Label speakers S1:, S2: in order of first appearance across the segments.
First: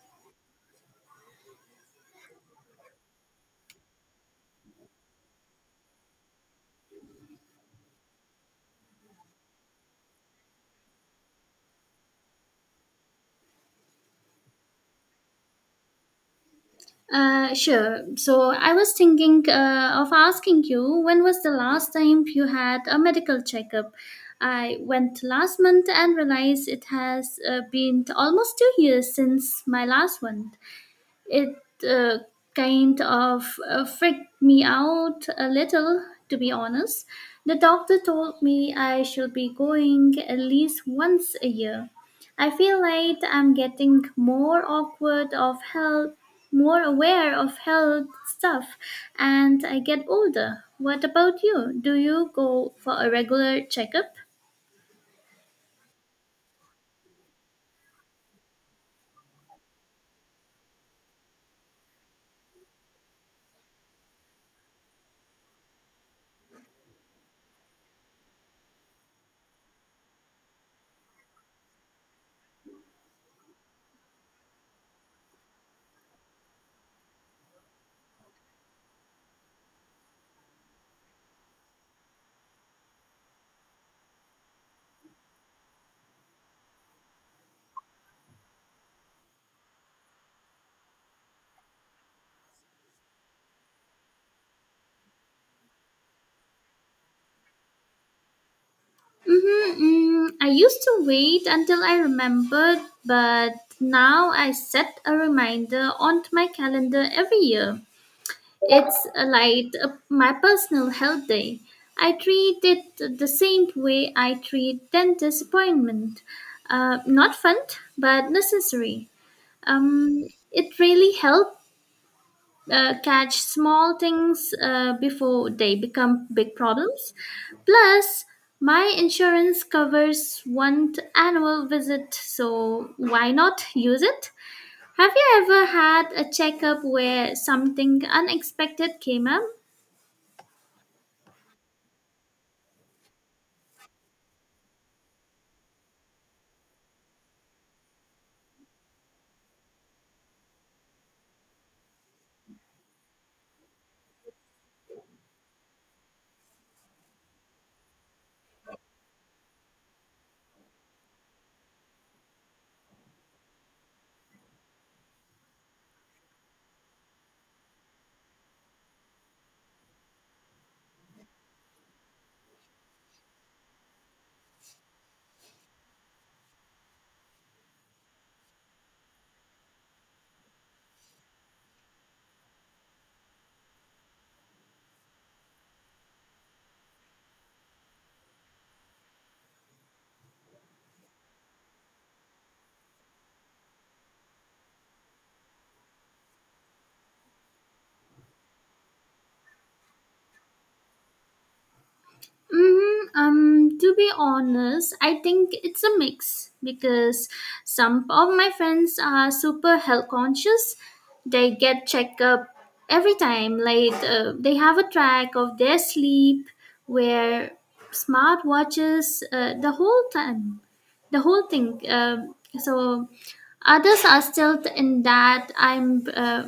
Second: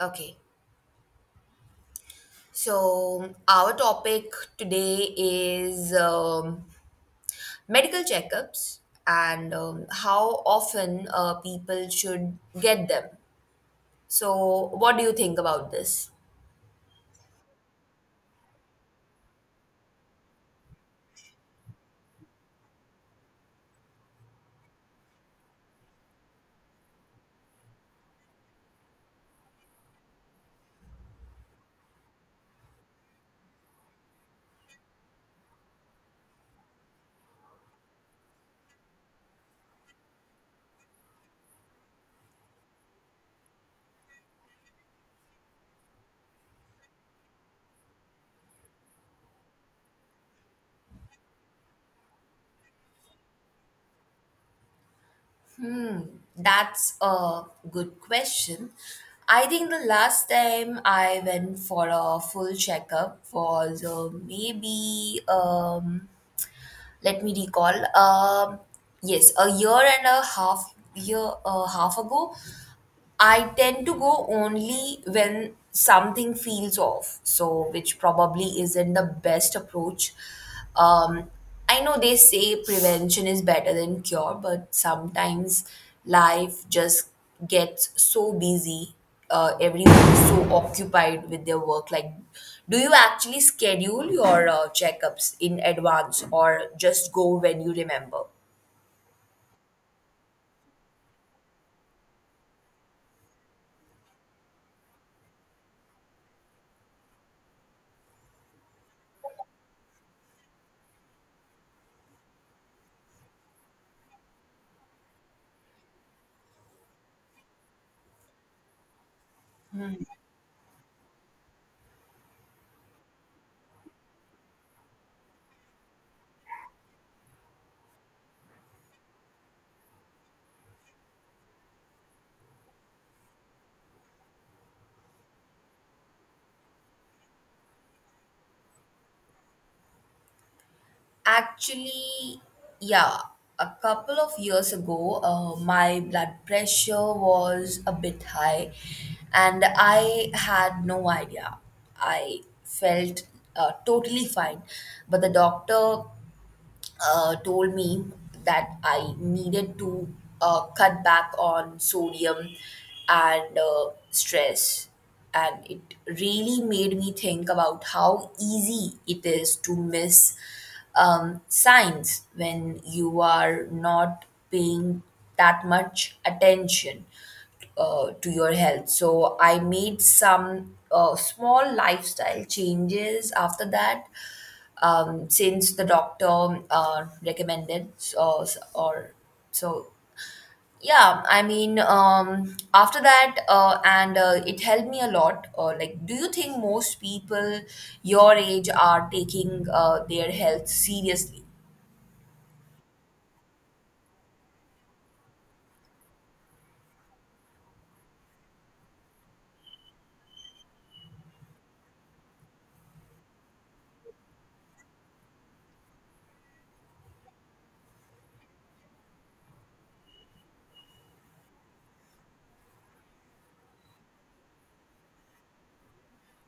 S1: Okay, so our topic today is medical checkups and how often people should get them. So, what do you think about this?
S2: Sure. So I was thinking of asking you, when was the last time you had a medical checkup? I went last month and realized it has been almost 2 years since my last one. It uh, kind of freaked me out a little, to be honest. The doctor told me I should be going at least once a year. I feel like I'm getting more awkward of health, more aware of health stuff, and I get older. What about you? Do you go for a regular checkup?
S1: Hmm, that's a good question. I think the last time I went for a full checkup was maybe, let me recall. Yes, a year and a half ago. I tend to go only when something feels off, so which probably isn't the best approach. Um, I know they say prevention is better than cure, but sometimes life just gets so busy. Everyone is so occupied with their work. Like, do you actually schedule your checkups in advance or just go when you remember?
S2: Mm-hmm. I used to wait until I remembered, but now I set a reminder onto my calendar every year. It's like my personal health day. I treat it the same way I treat dentist appointment. Not fun, but necessary. Um, it really helped catch small things before they become big problems. Plus, my insurance covers one annual visit, so why not use it? Have you ever had a checkup where something unexpected came up?
S1: Actually, yeah, a couple of years ago, my blood pressure was a bit high and I had no idea. I felt totally fine, but the doctor told me that I needed to cut back on sodium and stress. And it really made me think about how easy it is to miss signs when you are not paying that much attention to your health. So I made some small lifestyle changes after that since the doctor recommended so, so- or so yeah, I mean after that and it helped me a lot. Like, do you think most people your age are taking their health seriously?
S2: To be honest, I think it's a mix because some of my friends are super health conscious. They get checkup every time. Like they have a track of their sleep, wear smart watches the whole time, the whole thing. So others are still in that I'm uh,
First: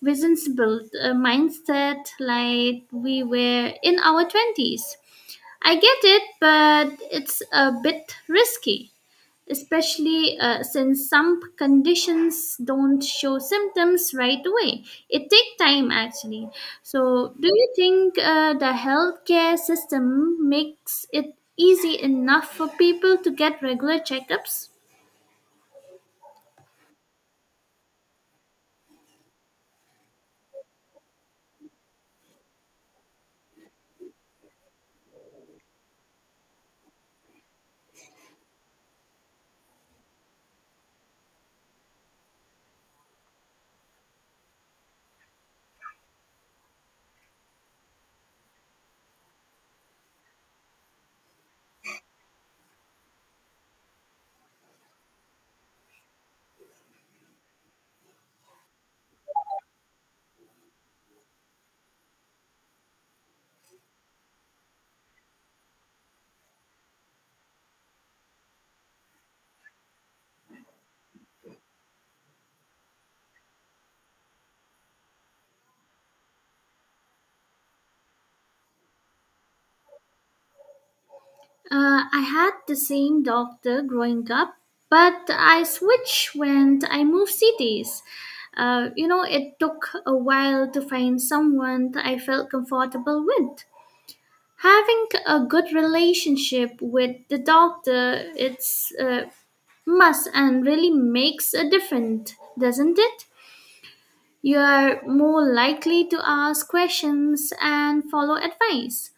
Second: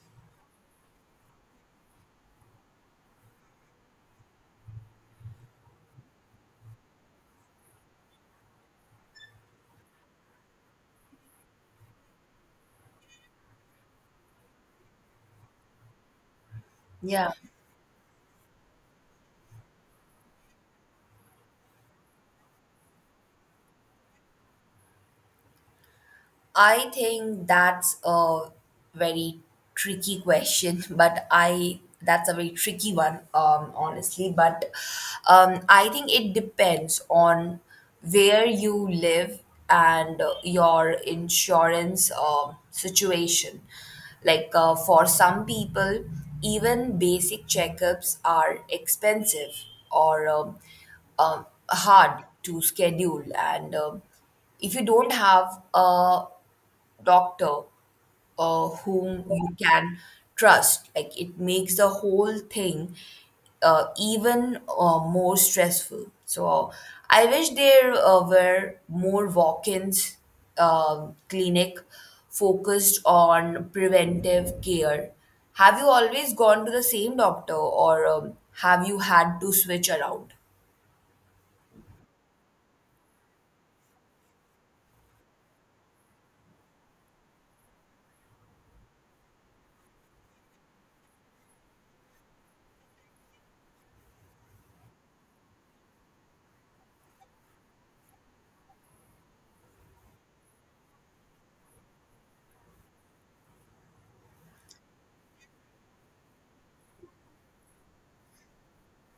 S2: responsible mindset. Like we were in our twenties, I get it, but it's a bit risky, especially since some conditions don't show symptoms right away. It takes time actually. So,
S1: Yeah.
S2: do you think the healthcare system makes it easy enough for people to get regular checkups?
S1: I think that's a very tricky question, but I that's a very tricky one, honestly. But I think it depends on where you live and your insurance situation. Like, for some people, even basic checkups are expensive or hard to schedule and. If you don't have a doctor whom you can trust. Like, it makes the whole thing even more stressful. So I wish there were more walk-ins clinic focused on preventive care. Have you always gone to the same doctor, or have you had to switch around?
S2: I had the same doctor growing up, but I switched when I moved cities. You know, it took a while to find someone that I felt comfortable with. Having a good relationship with the doctor, it's must and really makes a difference, doesn't it? You are more likely to ask questions and follow advice.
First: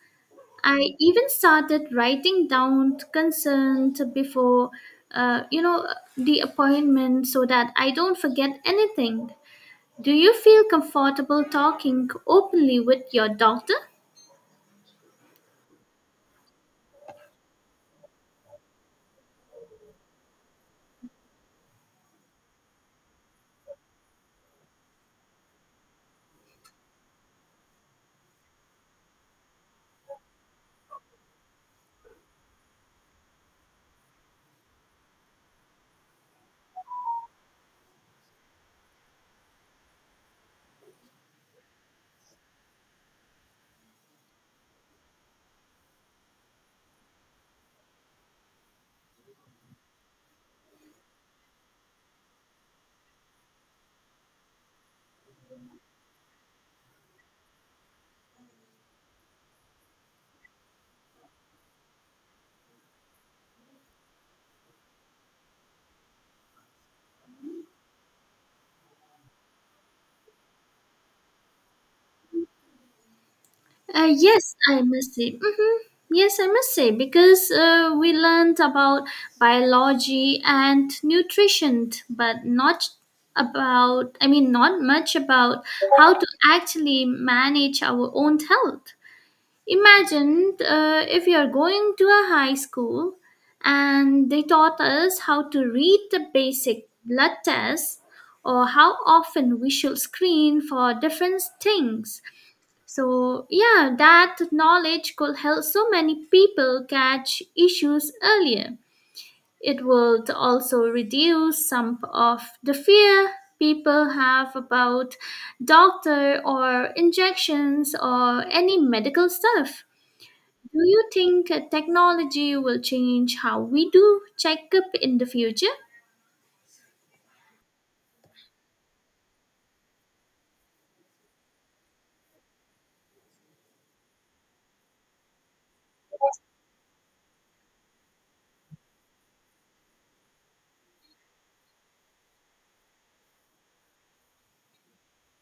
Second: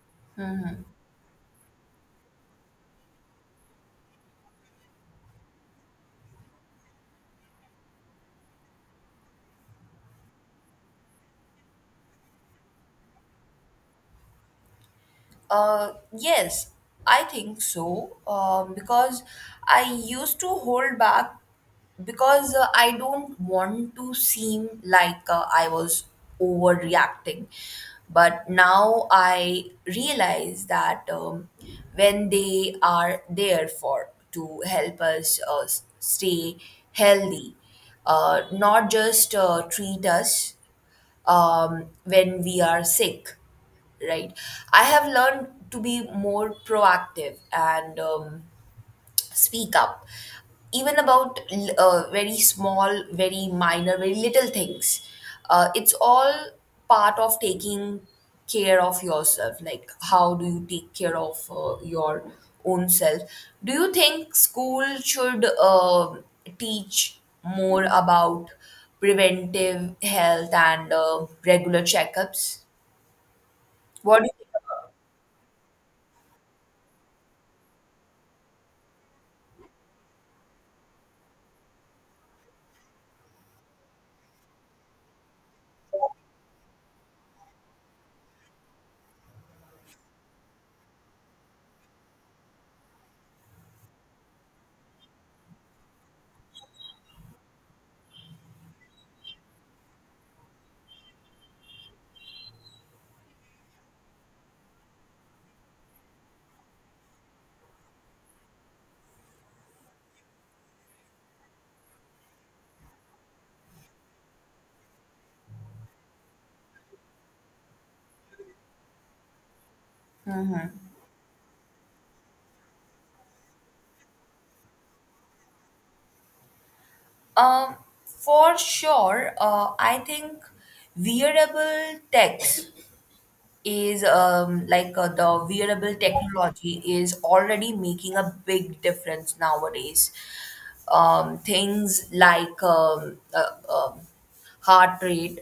S2: I even started writing down concerns before, you know, the appointment so that I don't forget anything. Do you feel comfortable talking openly with your doctor?
S1: Yes, I think so. Because I used to hold back because I don't want to seem like I was overreacting. But now I realize that when they are there for to help us stay healthy, not just treat us when we are sick, right? I have learned to be more proactive and speak up even about very small, very minor, very little things. Uh, it's all part of taking care of yourself. Like, how do you take care of your own self? Do you think school should teach more about preventive health and regular checkups? What do you think
S2: Yes, I
S1: about
S2: must say. Yes, I must say because we learned about biology and nutrition, but not about, I mean, not much about how to actually manage our own health. Imagine if you're going to a high school and they taught us how to read the basic blood tests or how often we should screen for different things. So, yeah, that knowledge could help so many people catch issues earlier. It would also reduce some of the fear people have about doctor or injections or any medical stuff. Do you think technology will change how we do checkup in the future?
S1: um, for sure. I think wearable techs is the wearable technology is already making a big difference nowadays. Things like heart rate,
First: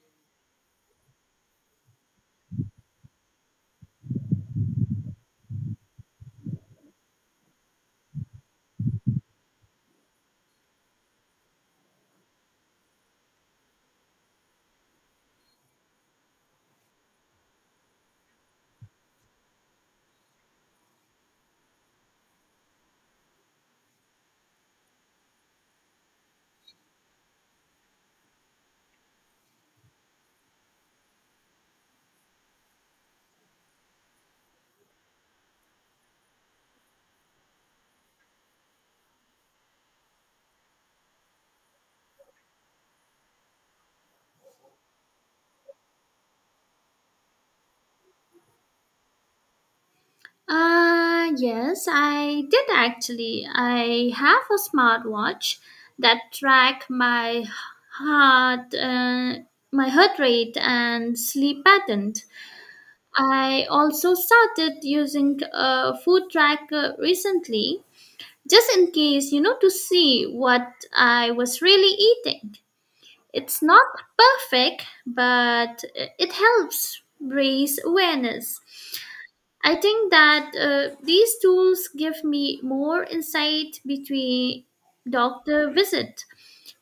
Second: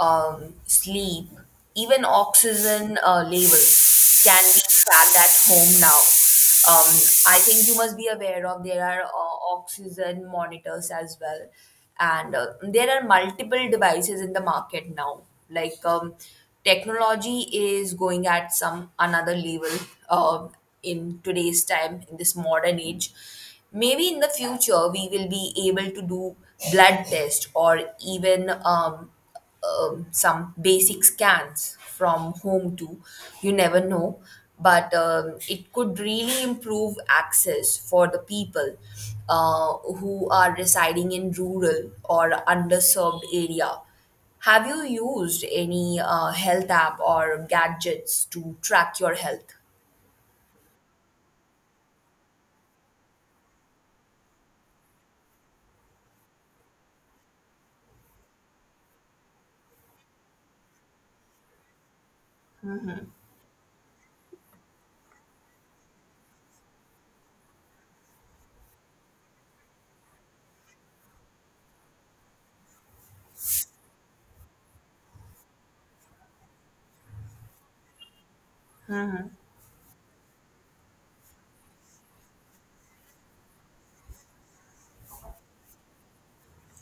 S1: sleep, even oxygen levels can be tracked at home now. Um, I think you must be aware of there are oxygen monitors as well, and there are multiple devices in the market now. Like, technology is going at some another level uh, in today's time, in this modern age. Maybe in the future we will be able to do blood test or even some basic scans from home too. You never know. But it could really improve access for the people who are residing in rural or underserved area. Have you used any health app or gadgets to track your health?
S2: Yes, I did actually. I have a smartwatch that track my heart, uh, heart rate and sleep pattern. I also started using a food tracker recently, just in case, you know, to see what I was really eating. It's not perfect, but it helps raise awareness. I think that these tools give me more insight between doctor visit.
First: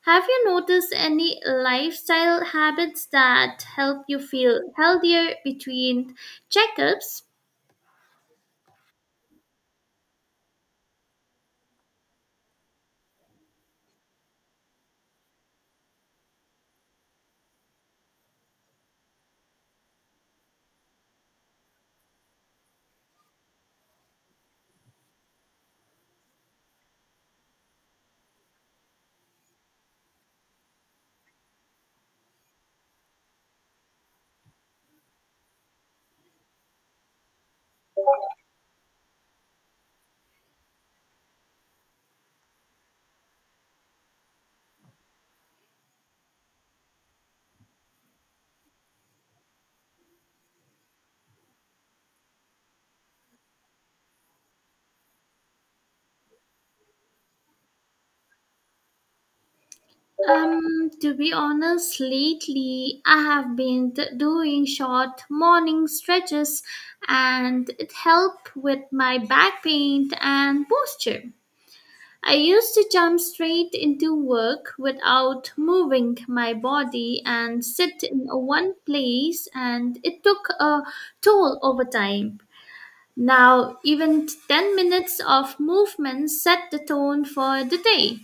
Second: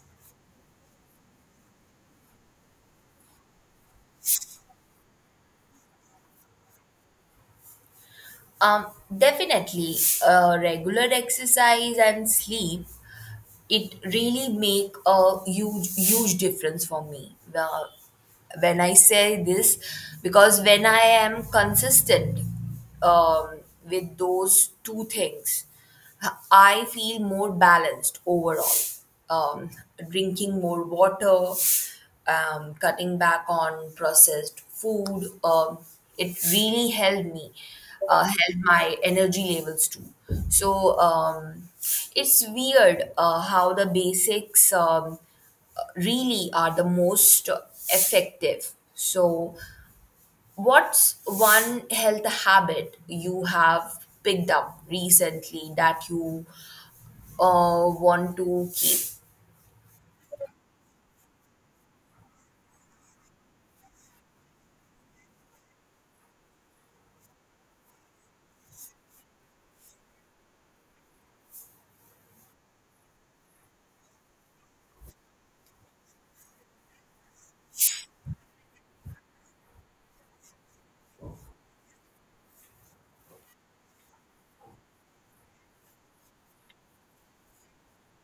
S2: Have you noticed any lifestyle habits that help you feel healthier between checkups?
S1: Um, Definitely, regular exercise and sleep, it really make a huge difference for me. When I say this, because when I am consistent um, with those two things, I feel more balanced overall. Drinking more water, cutting back on processed food. It really helped me, helped my energy levels too. So it's weird how the basics really are the most effective. So, what's one health habit you have picked up recently that you want to
S2: To be honest, lately I have doing short morning stretches and it helped with my back pain and posture. I used to jump straight into work without moving my body and sit in one place and it took a toll over time. Now, even 10 minutes of movement set the tone for the day.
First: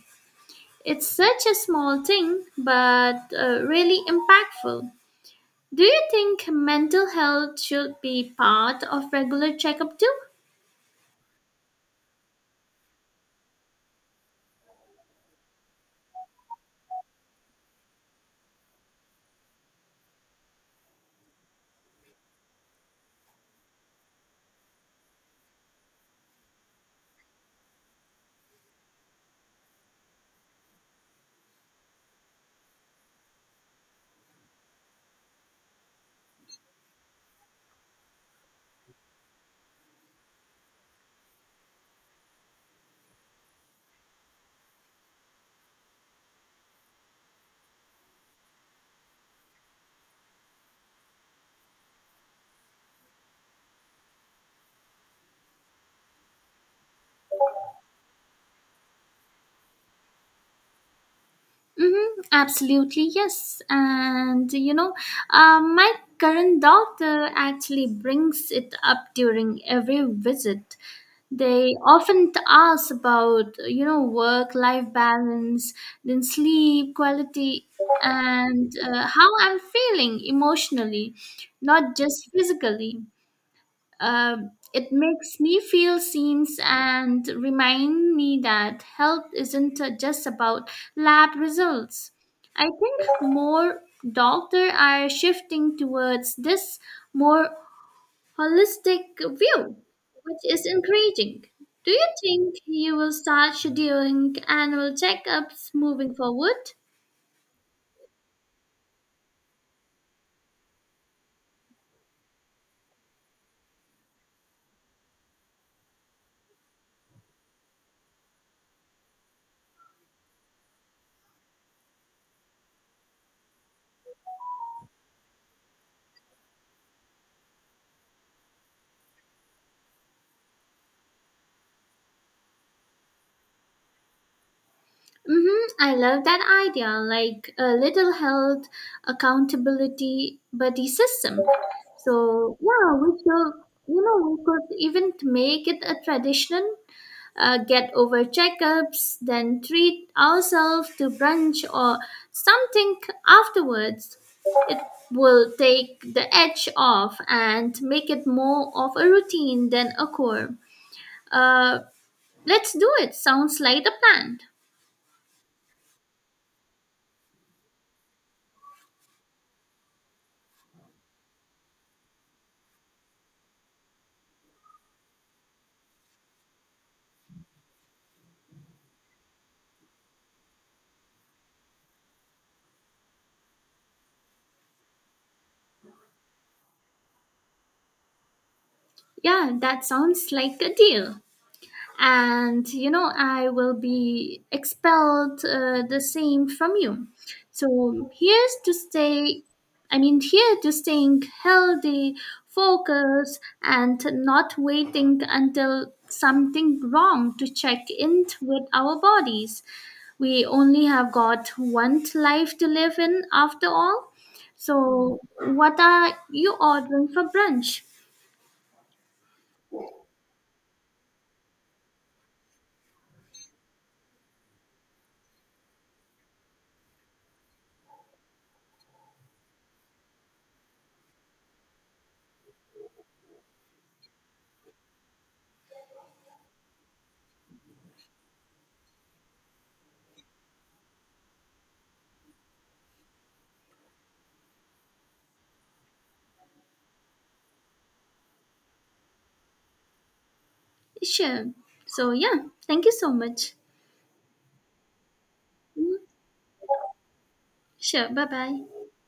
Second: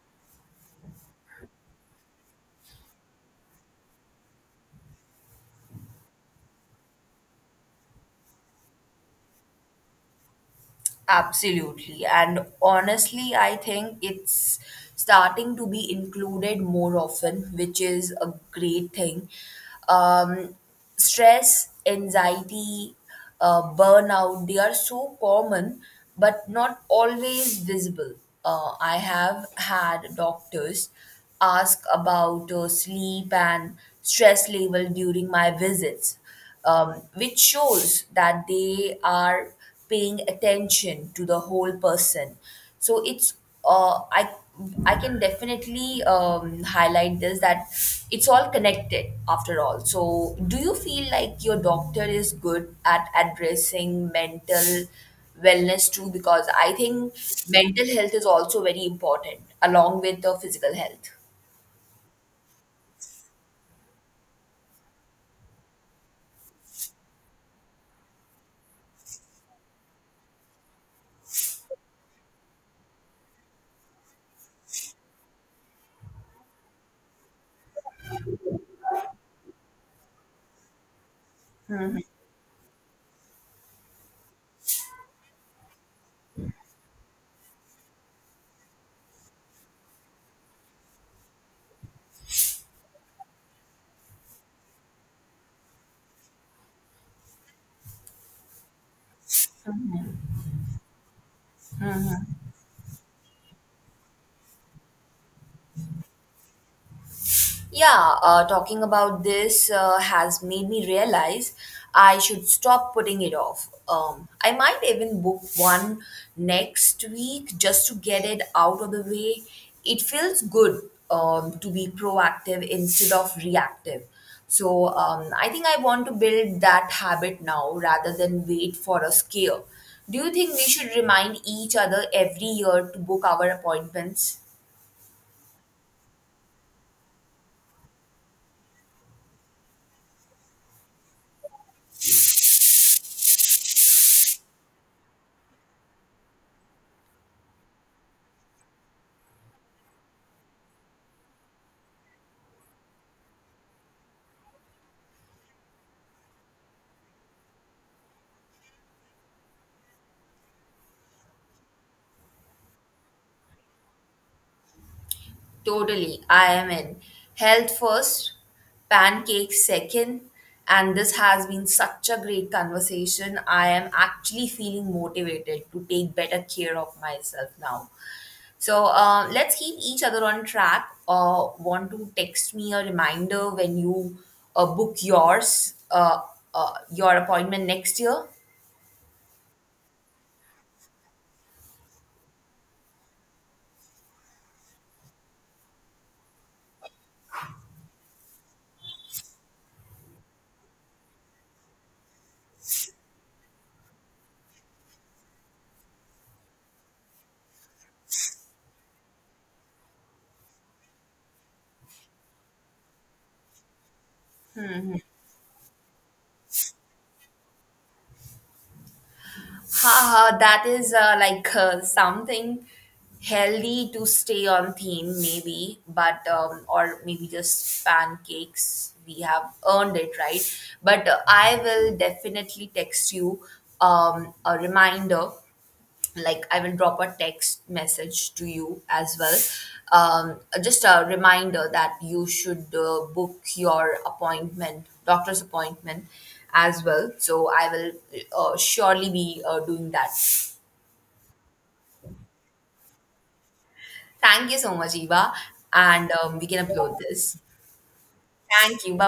S2: It's such a small thing, but really impactful. Do you think mental health should be part of regular checkup too?
S1: absolutely. And honestly, I think it's starting to be included more often, which is a great thing. Um, Stress, anxiety, burnout, they are so common, but not always visible. I have had doctors ask about sleep and stress level during my visits, which shows that they are paying attention to the whole person. So it's uh, I I can definitely highlight this, that it's all connected after all. So, do you feel like your doctor is good at addressing mental wellness too? Because I think mental health is also very important along with the physical health.
S2: Mm-hmm, absolutely, yes. And you know, my current doctor actually brings it up during every visit. They often ask about, you know, work life balance, then sleep quality, and how I'm feeling emotionally, not just physically. Uh, it makes me feel seen and remind me that health isn't just about lab results. I think more doctors are shifting towards this more holistic view, which is encouraging. Do you think you will start scheduling annual checkups moving forward?
S1: Yeah, talking about this has made me realize I should stop putting it off. I might even book one next week just to get it out of the way. It feels good to be proactive instead of reactive. So I think I want to build that habit now rather than wait for a scare. Do you think we should remind each other every year to book our appointments?
S2: Mm-hmm. I love that idea, like a little health accountability buddy system. So yeah, we should, you know, we could even make it a tradition, get over checkups, then treat ourselves to brunch or something afterwards. It will take the edge off and make it more of a routine than a chore. Uh, let's do it. Sounds like a plan.
S1: Totally. I am in. Health first, pancakes second. And this has been such a great conversation. I am actually feeling motivated to take better care of myself now. So let's keep each other on track. Want to text me a reminder when you book yours, your appointment next year?
S2: Yeah, that sounds like a deal. And you know, I will be expelled the same from you. So here to staying healthy, focused, and not waiting until something wrong to check in with our bodies. We only have got one life to live in after all. So what are you ordering for brunch?
S1: Ha, that is something healthy to stay on theme, maybe, but or maybe just pancakes. We have earned it, right? But I will definitely text you a reminder, like I will drop a text message to you as well. Just a reminder that you should book your appointment, doctor's appointment as well. So I will surely be doing that.
S2: Sure. So yeah, thank you so much.
S1: Thank you so much, Eva,
S2: Mhm.
S1: and we can upload this.
S2: 是，拜拜。
S1: Thank you, bye bye.